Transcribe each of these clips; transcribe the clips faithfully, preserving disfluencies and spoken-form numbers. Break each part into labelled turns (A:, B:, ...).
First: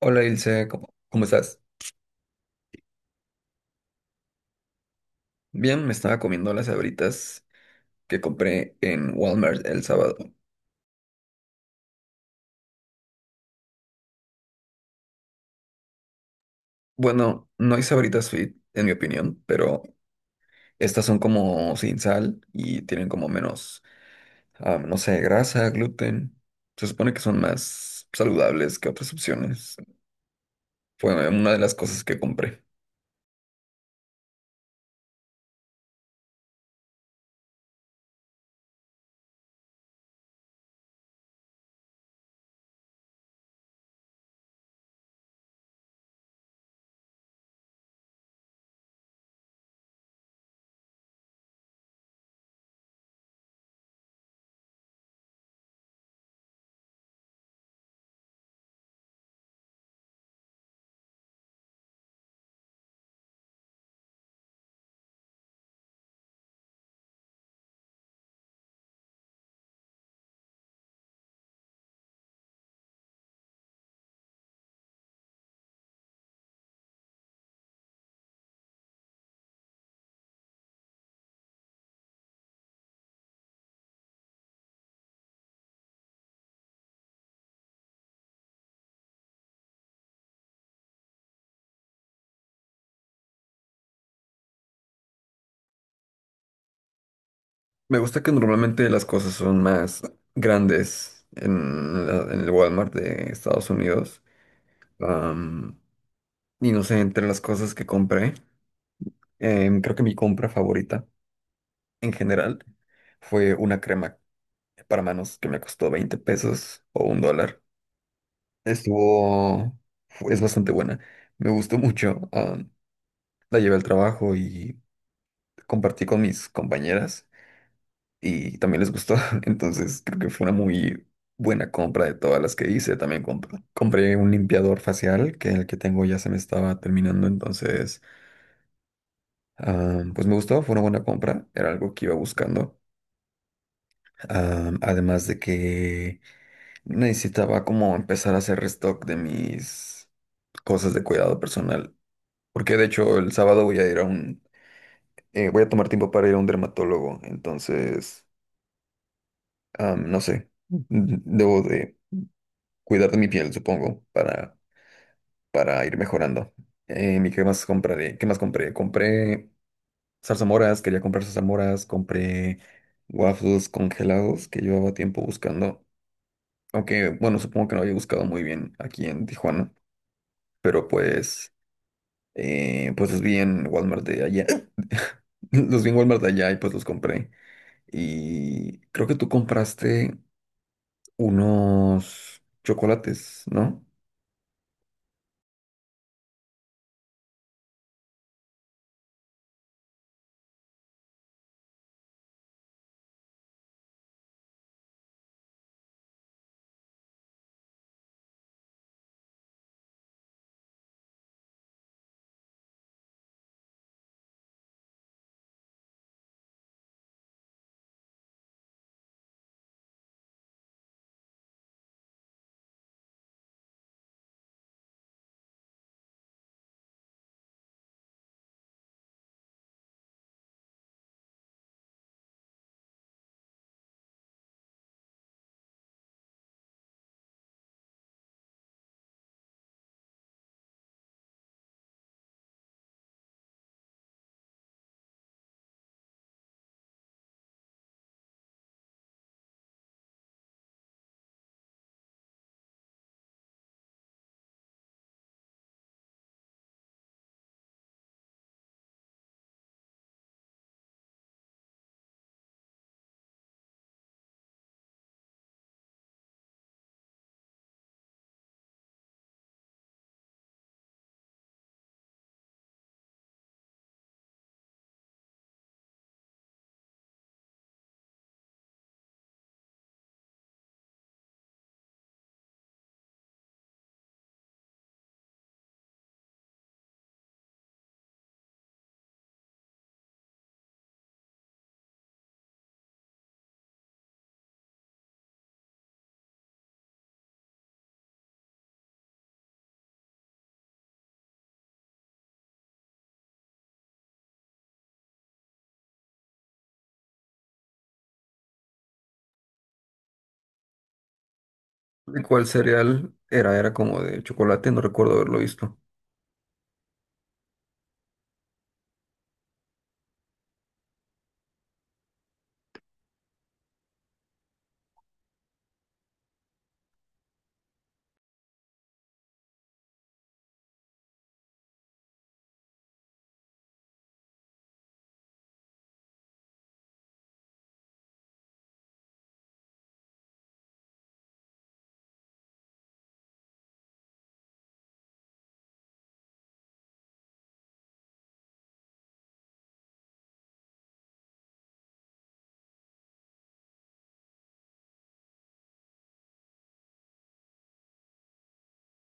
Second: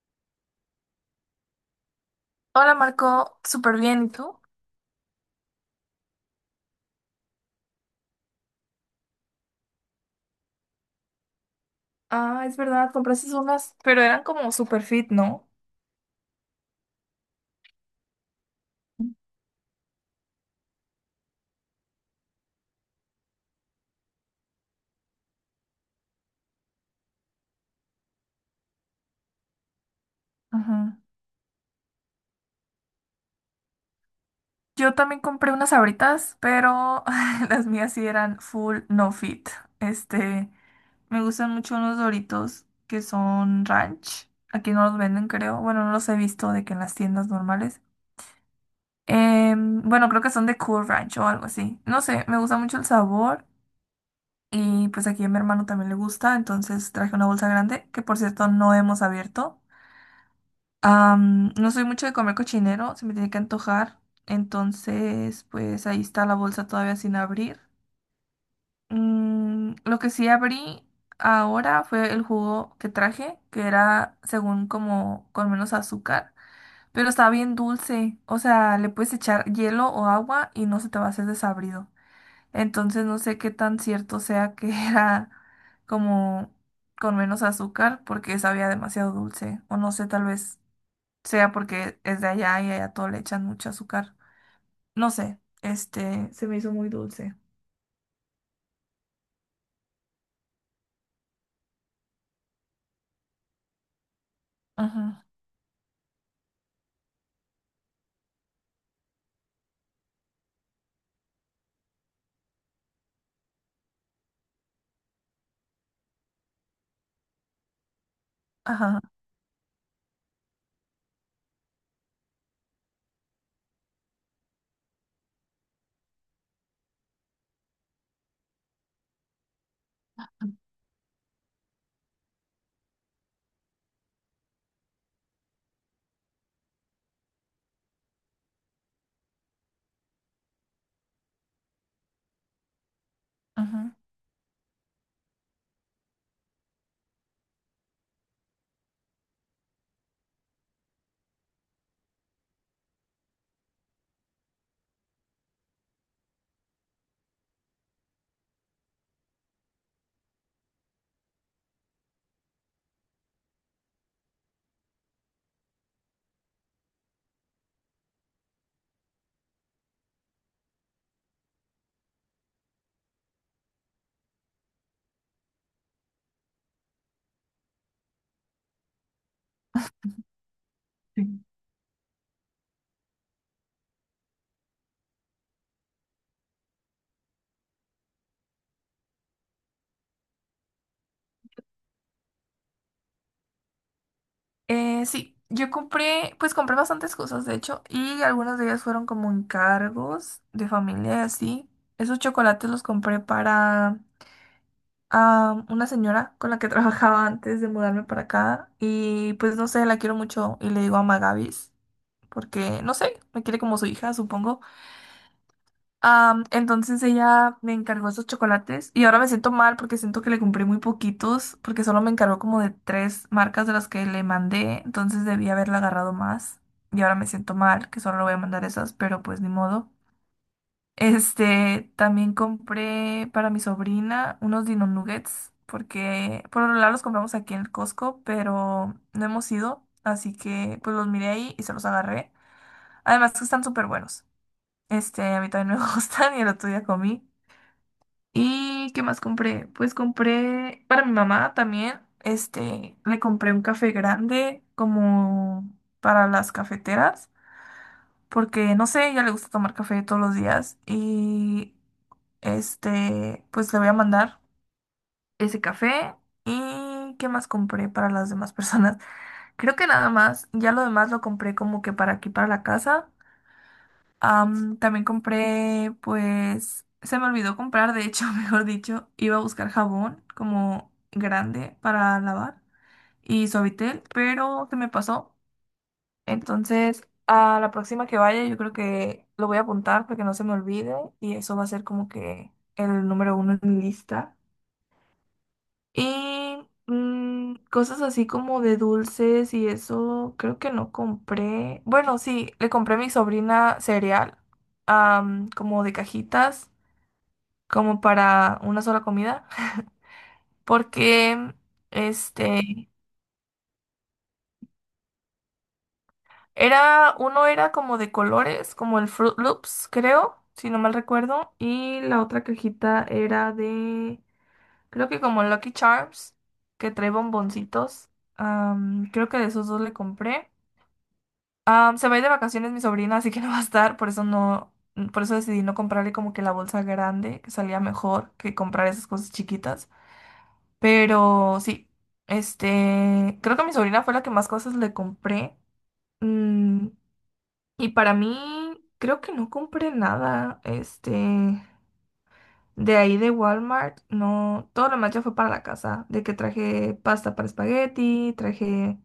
A: Hola Ilse, ¿cómo, cómo estás?
B: Hola Marco, súper bien, ¿y tú?
A: Bien, me estaba comiendo las sabritas que compré en Walmart el sábado.
B: Ah, es verdad, compraste unas, pero eran como super fit, ¿no?
A: Bueno, no hay sabritas fit, en mi opinión, pero estas son como sin sal y tienen como menos, ah, no sé, grasa, gluten. Se supone que son más saludables que otras opciones.
B: Ajá.
A: Fue una de las cosas que compré.
B: Yo también compré unas Sabritas, pero las mías sí eran full no fit. Este, me gustan mucho unos Doritos que son ranch. Aquí no los venden, creo. Bueno, no los he visto de que en las tiendas normales. Em, bueno, creo que son de Cool Ranch o algo así. No sé, me gusta mucho el sabor. Y pues aquí a mi hermano también le gusta, entonces traje una bolsa grande que por cierto no hemos abierto. Am, no soy mucho de comer cochinero, se me tiene que antojar. Entonces, pues ahí está la bolsa todavía sin abrir. Mm, lo que sí abrí ahora fue el jugo que traje, que era según como con menos azúcar, pero estaba bien dulce. O sea, le puedes echar hielo o agua y no se te va a hacer desabrido. Entonces, no sé qué tan cierto sea que era como con menos azúcar porque sabía demasiado dulce. O no sé, tal vez sea porque es de allá y allá todo le echan mucho azúcar. No sé, este, se me hizo muy dulce.
A: Me gusta que normalmente las cosas son más grandes en, la- en el Walmart de Estados Unidos.
B: Ajá,
A: Am, y no sé, entre las cosas que compré. Em, creo que mi compra favorita en general fue una crema para manos que me costó veinte pesos o un dólar.
B: ajá,
A: Estuvo, fu- es bastante buena. Me gustó mucho. Ah, la llevé al trabajo y compartí con mis compañeras y también les gustó. Entonces creo que fue una muy buena compra de todas las que hice. También comp- compré un limpiador facial que el que tengo ya se me estaba terminando. Entonces, ah, pues me gustó. Fue una buena compra. Era algo que iba buscando.
B: ajá.
A: Ah, además de que necesitaba como empezar a hacer restock de mis cosas de cuidado personal. Porque de hecho el sábado voy a ir a un... eh, voy a tomar tiempo para ir a un dermatólogo. Entonces, ah, no sé. n- Debo de cuidar de mi piel, supongo, para, para ir mejorando. Eh, ¿y qué más compraré? ¿Qué más compré? Compré zarzamoras, quería comprar zarzamoras, compré waffles congelados que llevaba tiempo buscando. Aunque, bueno, supongo que no había buscado muy bien aquí en Tijuana, pero
B: Sí.
A: pues, eh, pues los vi en Walmart de allá. Los vi en Walmart de allá y pues los compré. Y creo que tú compraste unos chocolates, ¿no?
B: Eh, sí, yo compré, pues compré bastantes cosas, de hecho, y algunas de ellas fueron como encargos de familia y así. Esos chocolates los compré para ah, una señora con la que trabajaba antes de mudarme para acá y pues no sé, la quiero mucho y le digo a Magavis porque, no sé, me quiere como su hija, supongo. Am, entonces ella me encargó esos chocolates y ahora me siento mal porque siento que le compré muy poquitos porque solo me encargó como de tres marcas de las que le mandé, entonces debí haberla agarrado más y ahora me siento mal que solo le voy a mandar esas, pero pues ni modo. Este, también compré para mi sobrina unos Dino Nuggets porque por lo general los compramos aquí en el Costco, pero no hemos ido, así que pues los miré ahí y se los agarré. Además que están súper buenos. Este, a mí también me gustan y el otro día comí. ¿Y qué más compré? Pues compré para mi mamá también, este, le compré un café grande como para las cafeteras, porque no sé, ella le gusta tomar café todos los días y este, pues le voy a mandar ese café. ¿Y qué más compré para las demás personas? Creo que nada más, ya lo demás lo compré como que para aquí, para la casa. Am, también compré, pues, se me olvidó comprar, de hecho, mejor dicho, iba a buscar jabón como grande para lavar y suavitel, pero se me pasó. Entonces, a la próxima que vaya, yo creo que lo voy a apuntar para que no se me olvide y eso va a ser como que el número uno en mi lista. Y mm, cosas así como de dulces y eso, creo que no compré. Bueno, sí, le compré a mi sobrina cereal, am, como de cajitas, como para una sola comida, porque
A: ¿Y ¿Cuál
B: este
A: cereal era? Era como de chocolate, no recuerdo haberlo visto.
B: era, uno era como de colores, como el Fruit Loops, creo, si no mal recuerdo, y la otra cajita era de, creo que como Lucky Charms, que trae bomboncitos. Am, creo que de esos dos le compré. Am, se va a ir de vacaciones mi sobrina, así que no va a estar, por eso no, por eso decidí no comprarle como que la bolsa grande, que salía mejor que comprar esas cosas chiquitas. Pero sí, este, creo que a mi sobrina fue la que más cosas le compré. Mm, y para mí, creo que no compré nada, este, de ahí de Walmart, no, todo lo demás ya fue para la casa, de que traje pasta para espagueti, traje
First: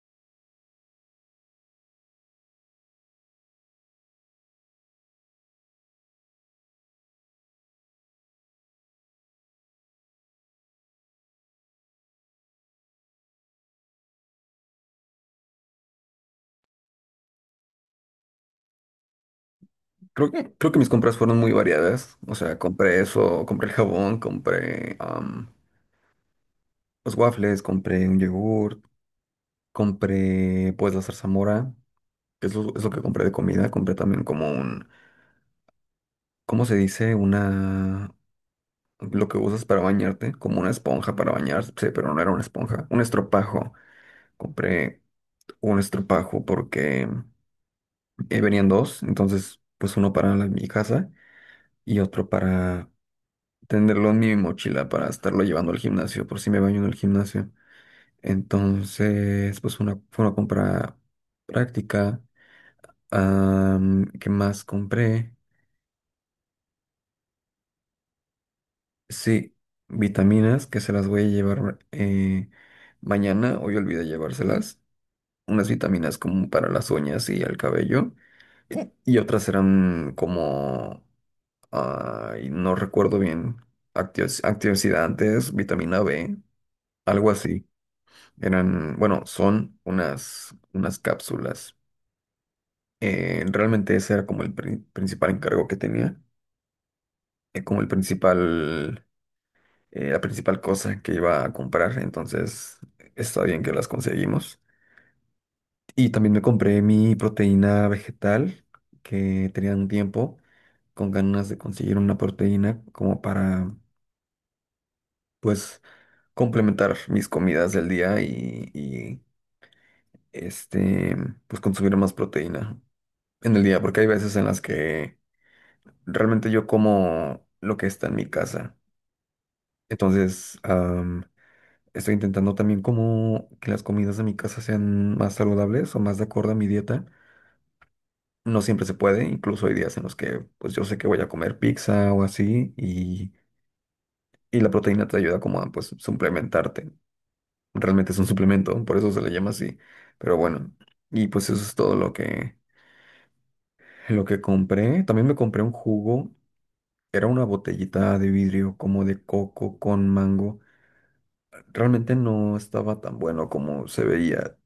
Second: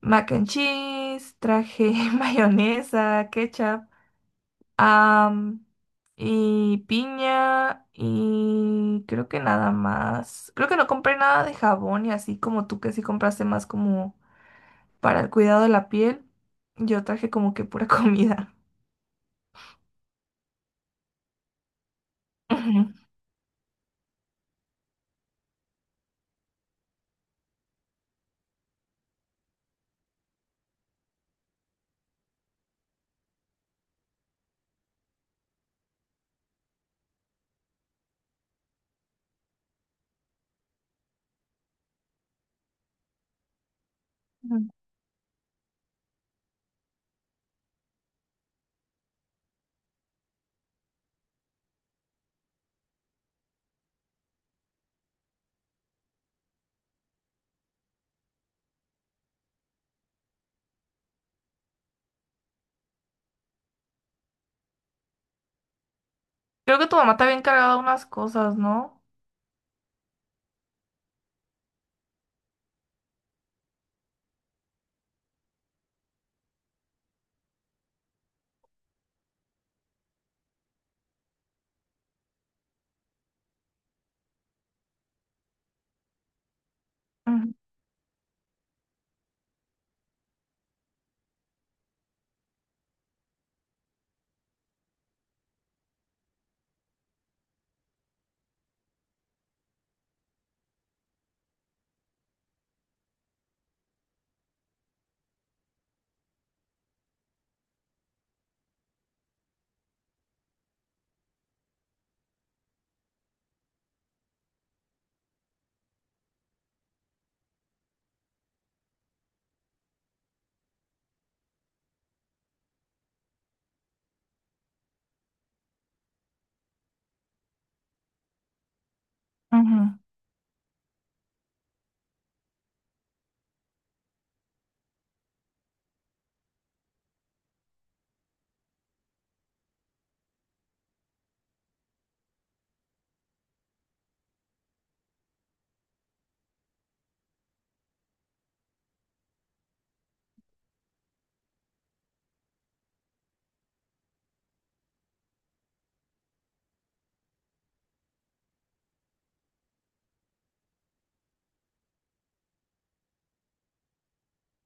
B: mac and cheese, traje mayonesa, ketchup. Am, y piña y creo que nada más. Creo que no compré nada de jabón y así como tú que sí compraste más como para el cuidado de la piel. Yo traje como que pura comida.
A: Creo que, creo que mis compras fueron muy variadas. O sea,
B: Ujú,
A: compré eso, compré el jabón, compré am, los waffles, compré un yogurt, compré pues la zarzamora. Que es lo, es lo que compré de comida. Compré también como un, ¿cómo se dice? Una, lo que usas para bañarte, como una esponja para bañarse, pero no era una esponja, un estropajo.
B: ujú.
A: Compré un estropajo porque eh, venían dos, entonces pues uno para la- mi casa y otro para tenerlo en mi mochila para estarlo llevando al gimnasio, por si me baño en el gimnasio. Entonces, pues una, fue una compra práctica. Am, ¿qué más compré?
B: Creo que tu mamá te había encargado unas cosas, ¿no?
A: Sí, vitaminas que se las voy a llevar eh, mañana. Hoy olvidé llevárselas. Unas vitaminas como para las uñas y el cabello. Y otras eran como, ay, no recuerdo bien, actios- antioxidantes, vitamina B, algo
B: Ujú,
A: así. Eran, bueno, son unas, unas cápsulas. Eh, realmente ese era como el pri- principal encargo que tenía. Eh, como el principal eh, la principal cosa que iba a comprar, entonces está bien que las conseguimos. Y también me compré mi proteína vegetal, que tenía un tiempo con ganas de conseguir una proteína como para, pues, complementar mis comidas del día y, y, este, pues, consumir más proteína en el día, porque hay veces en las que realmente yo como lo que está en mi casa.
B: ujú.
A: Entonces, estoy intentando también como que las comidas de mi casa sean más saludables o más de acuerdo a mi dieta. No siempre se puede, incluso hay días en los que pues yo sé que voy a comer pizza o así y, y la proteína te ayuda como a pues suplementarte. Realmente es un suplemento, por eso se le llama así. Pero bueno, y pues eso es todo lo que, lo que compré. También me compré un jugo, era una botellita de vidrio como de coco con mango. Realmente no estaba tan bueno como se veía.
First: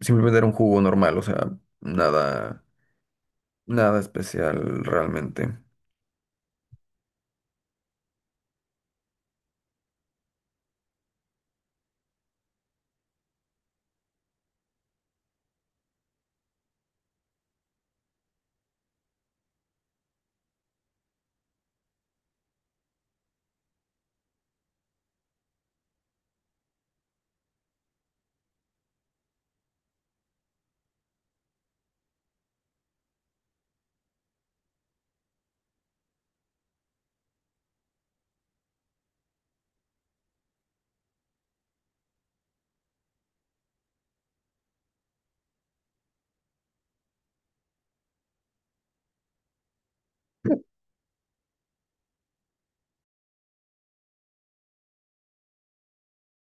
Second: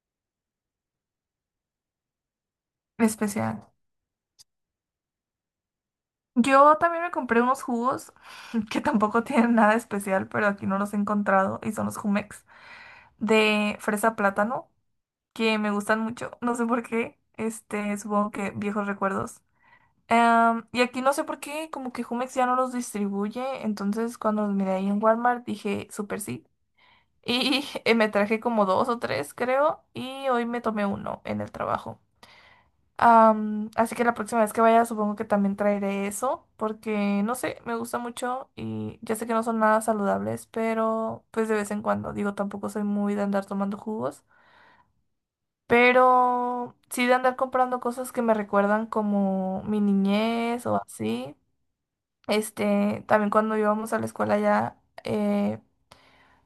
A: Simplemente era un jugo normal, o sea, nada,
B: Especial.
A: nada especial realmente.
B: Yo también me compré unos jugos que tampoco tienen nada especial, pero aquí no los he encontrado y son los Jumex de fresa plátano. que me gustan mucho, no sé por qué, este, supongo que viejos recuerdos. Em, y aquí no sé por qué, como que Jumex ya no los distribuye, entonces cuando los miré ahí en Walmart dije, súper sí. Y eh, me traje como dos o tres, creo, y hoy me tomé uno en el trabajo. Am, así que la próxima vez que vaya supongo que también traeré eso, porque no sé, me gusta mucho y ya sé que no son nada saludables, pero pues de vez en cuando, digo, tampoco soy muy de andar tomando jugos. Pero sí de andar comprando cosas que me recuerdan como mi niñez o así. Este, también cuando íbamos a la escuela ya eh,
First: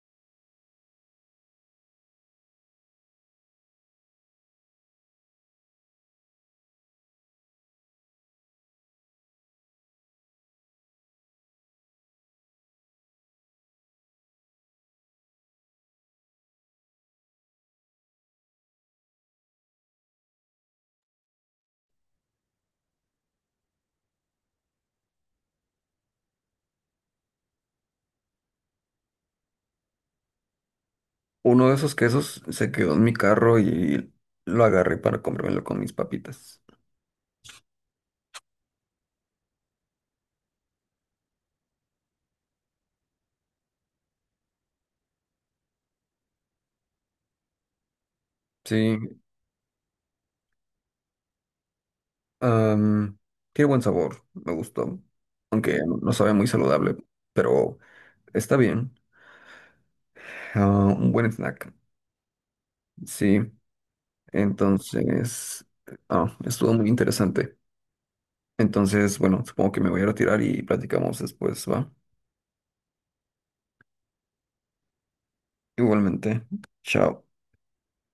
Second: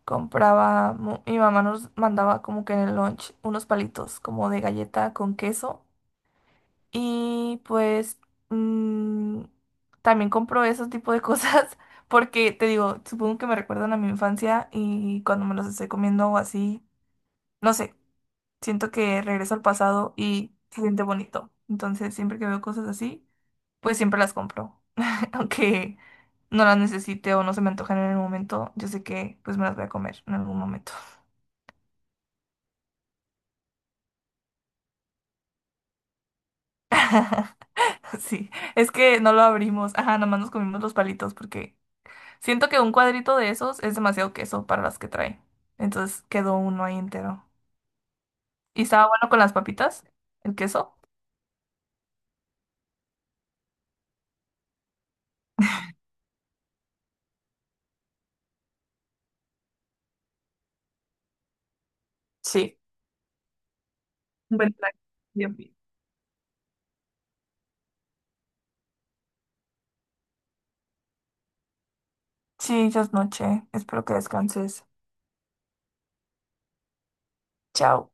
B: compraba, mu- mi mamá nos mandaba como que en el lunch unos palitos como de galleta con queso. Y pues mm, también compro esos tipo de cosas porque te digo, supongo que me recuerdan a mi infancia y cuando me los estoy comiendo o así, no sé. Siento que regreso al pasado y se siente bonito. Entonces, siempre que veo cosas así, pues siempre las compro. Aunque no las necesite o no se me antojen en el momento, yo sé que pues me las voy a comer en algún momento.
A: Uno de esos quesos se quedó en mi carro y lo agarré para comérmelo con mis papitas.
B: Sí, es que no lo abrimos. Ajá, nomás nos comimos los palitos porque siento que un cuadrito de esos es demasiado queso para las que trae. Entonces quedó uno ahí entero. ¿Y
A: Sí,
B: estaba bueno con las papitas? ¿El queso?
A: am, tiene buen sabor, me gustó. Aunque no sabe muy saludable, pero está bien. Ah, un buen snack.
B: Sí.
A: Sí,
B: Buen plan. Bien,
A: entonces,
B: bien.
A: ah, estuvo muy interesante. Entonces, bueno, supongo que me voy a retirar y platicamos después, ¿va?
B: Sí, ya es noche. Espero que descanses.
A: Igualmente, chao.
B: Chao.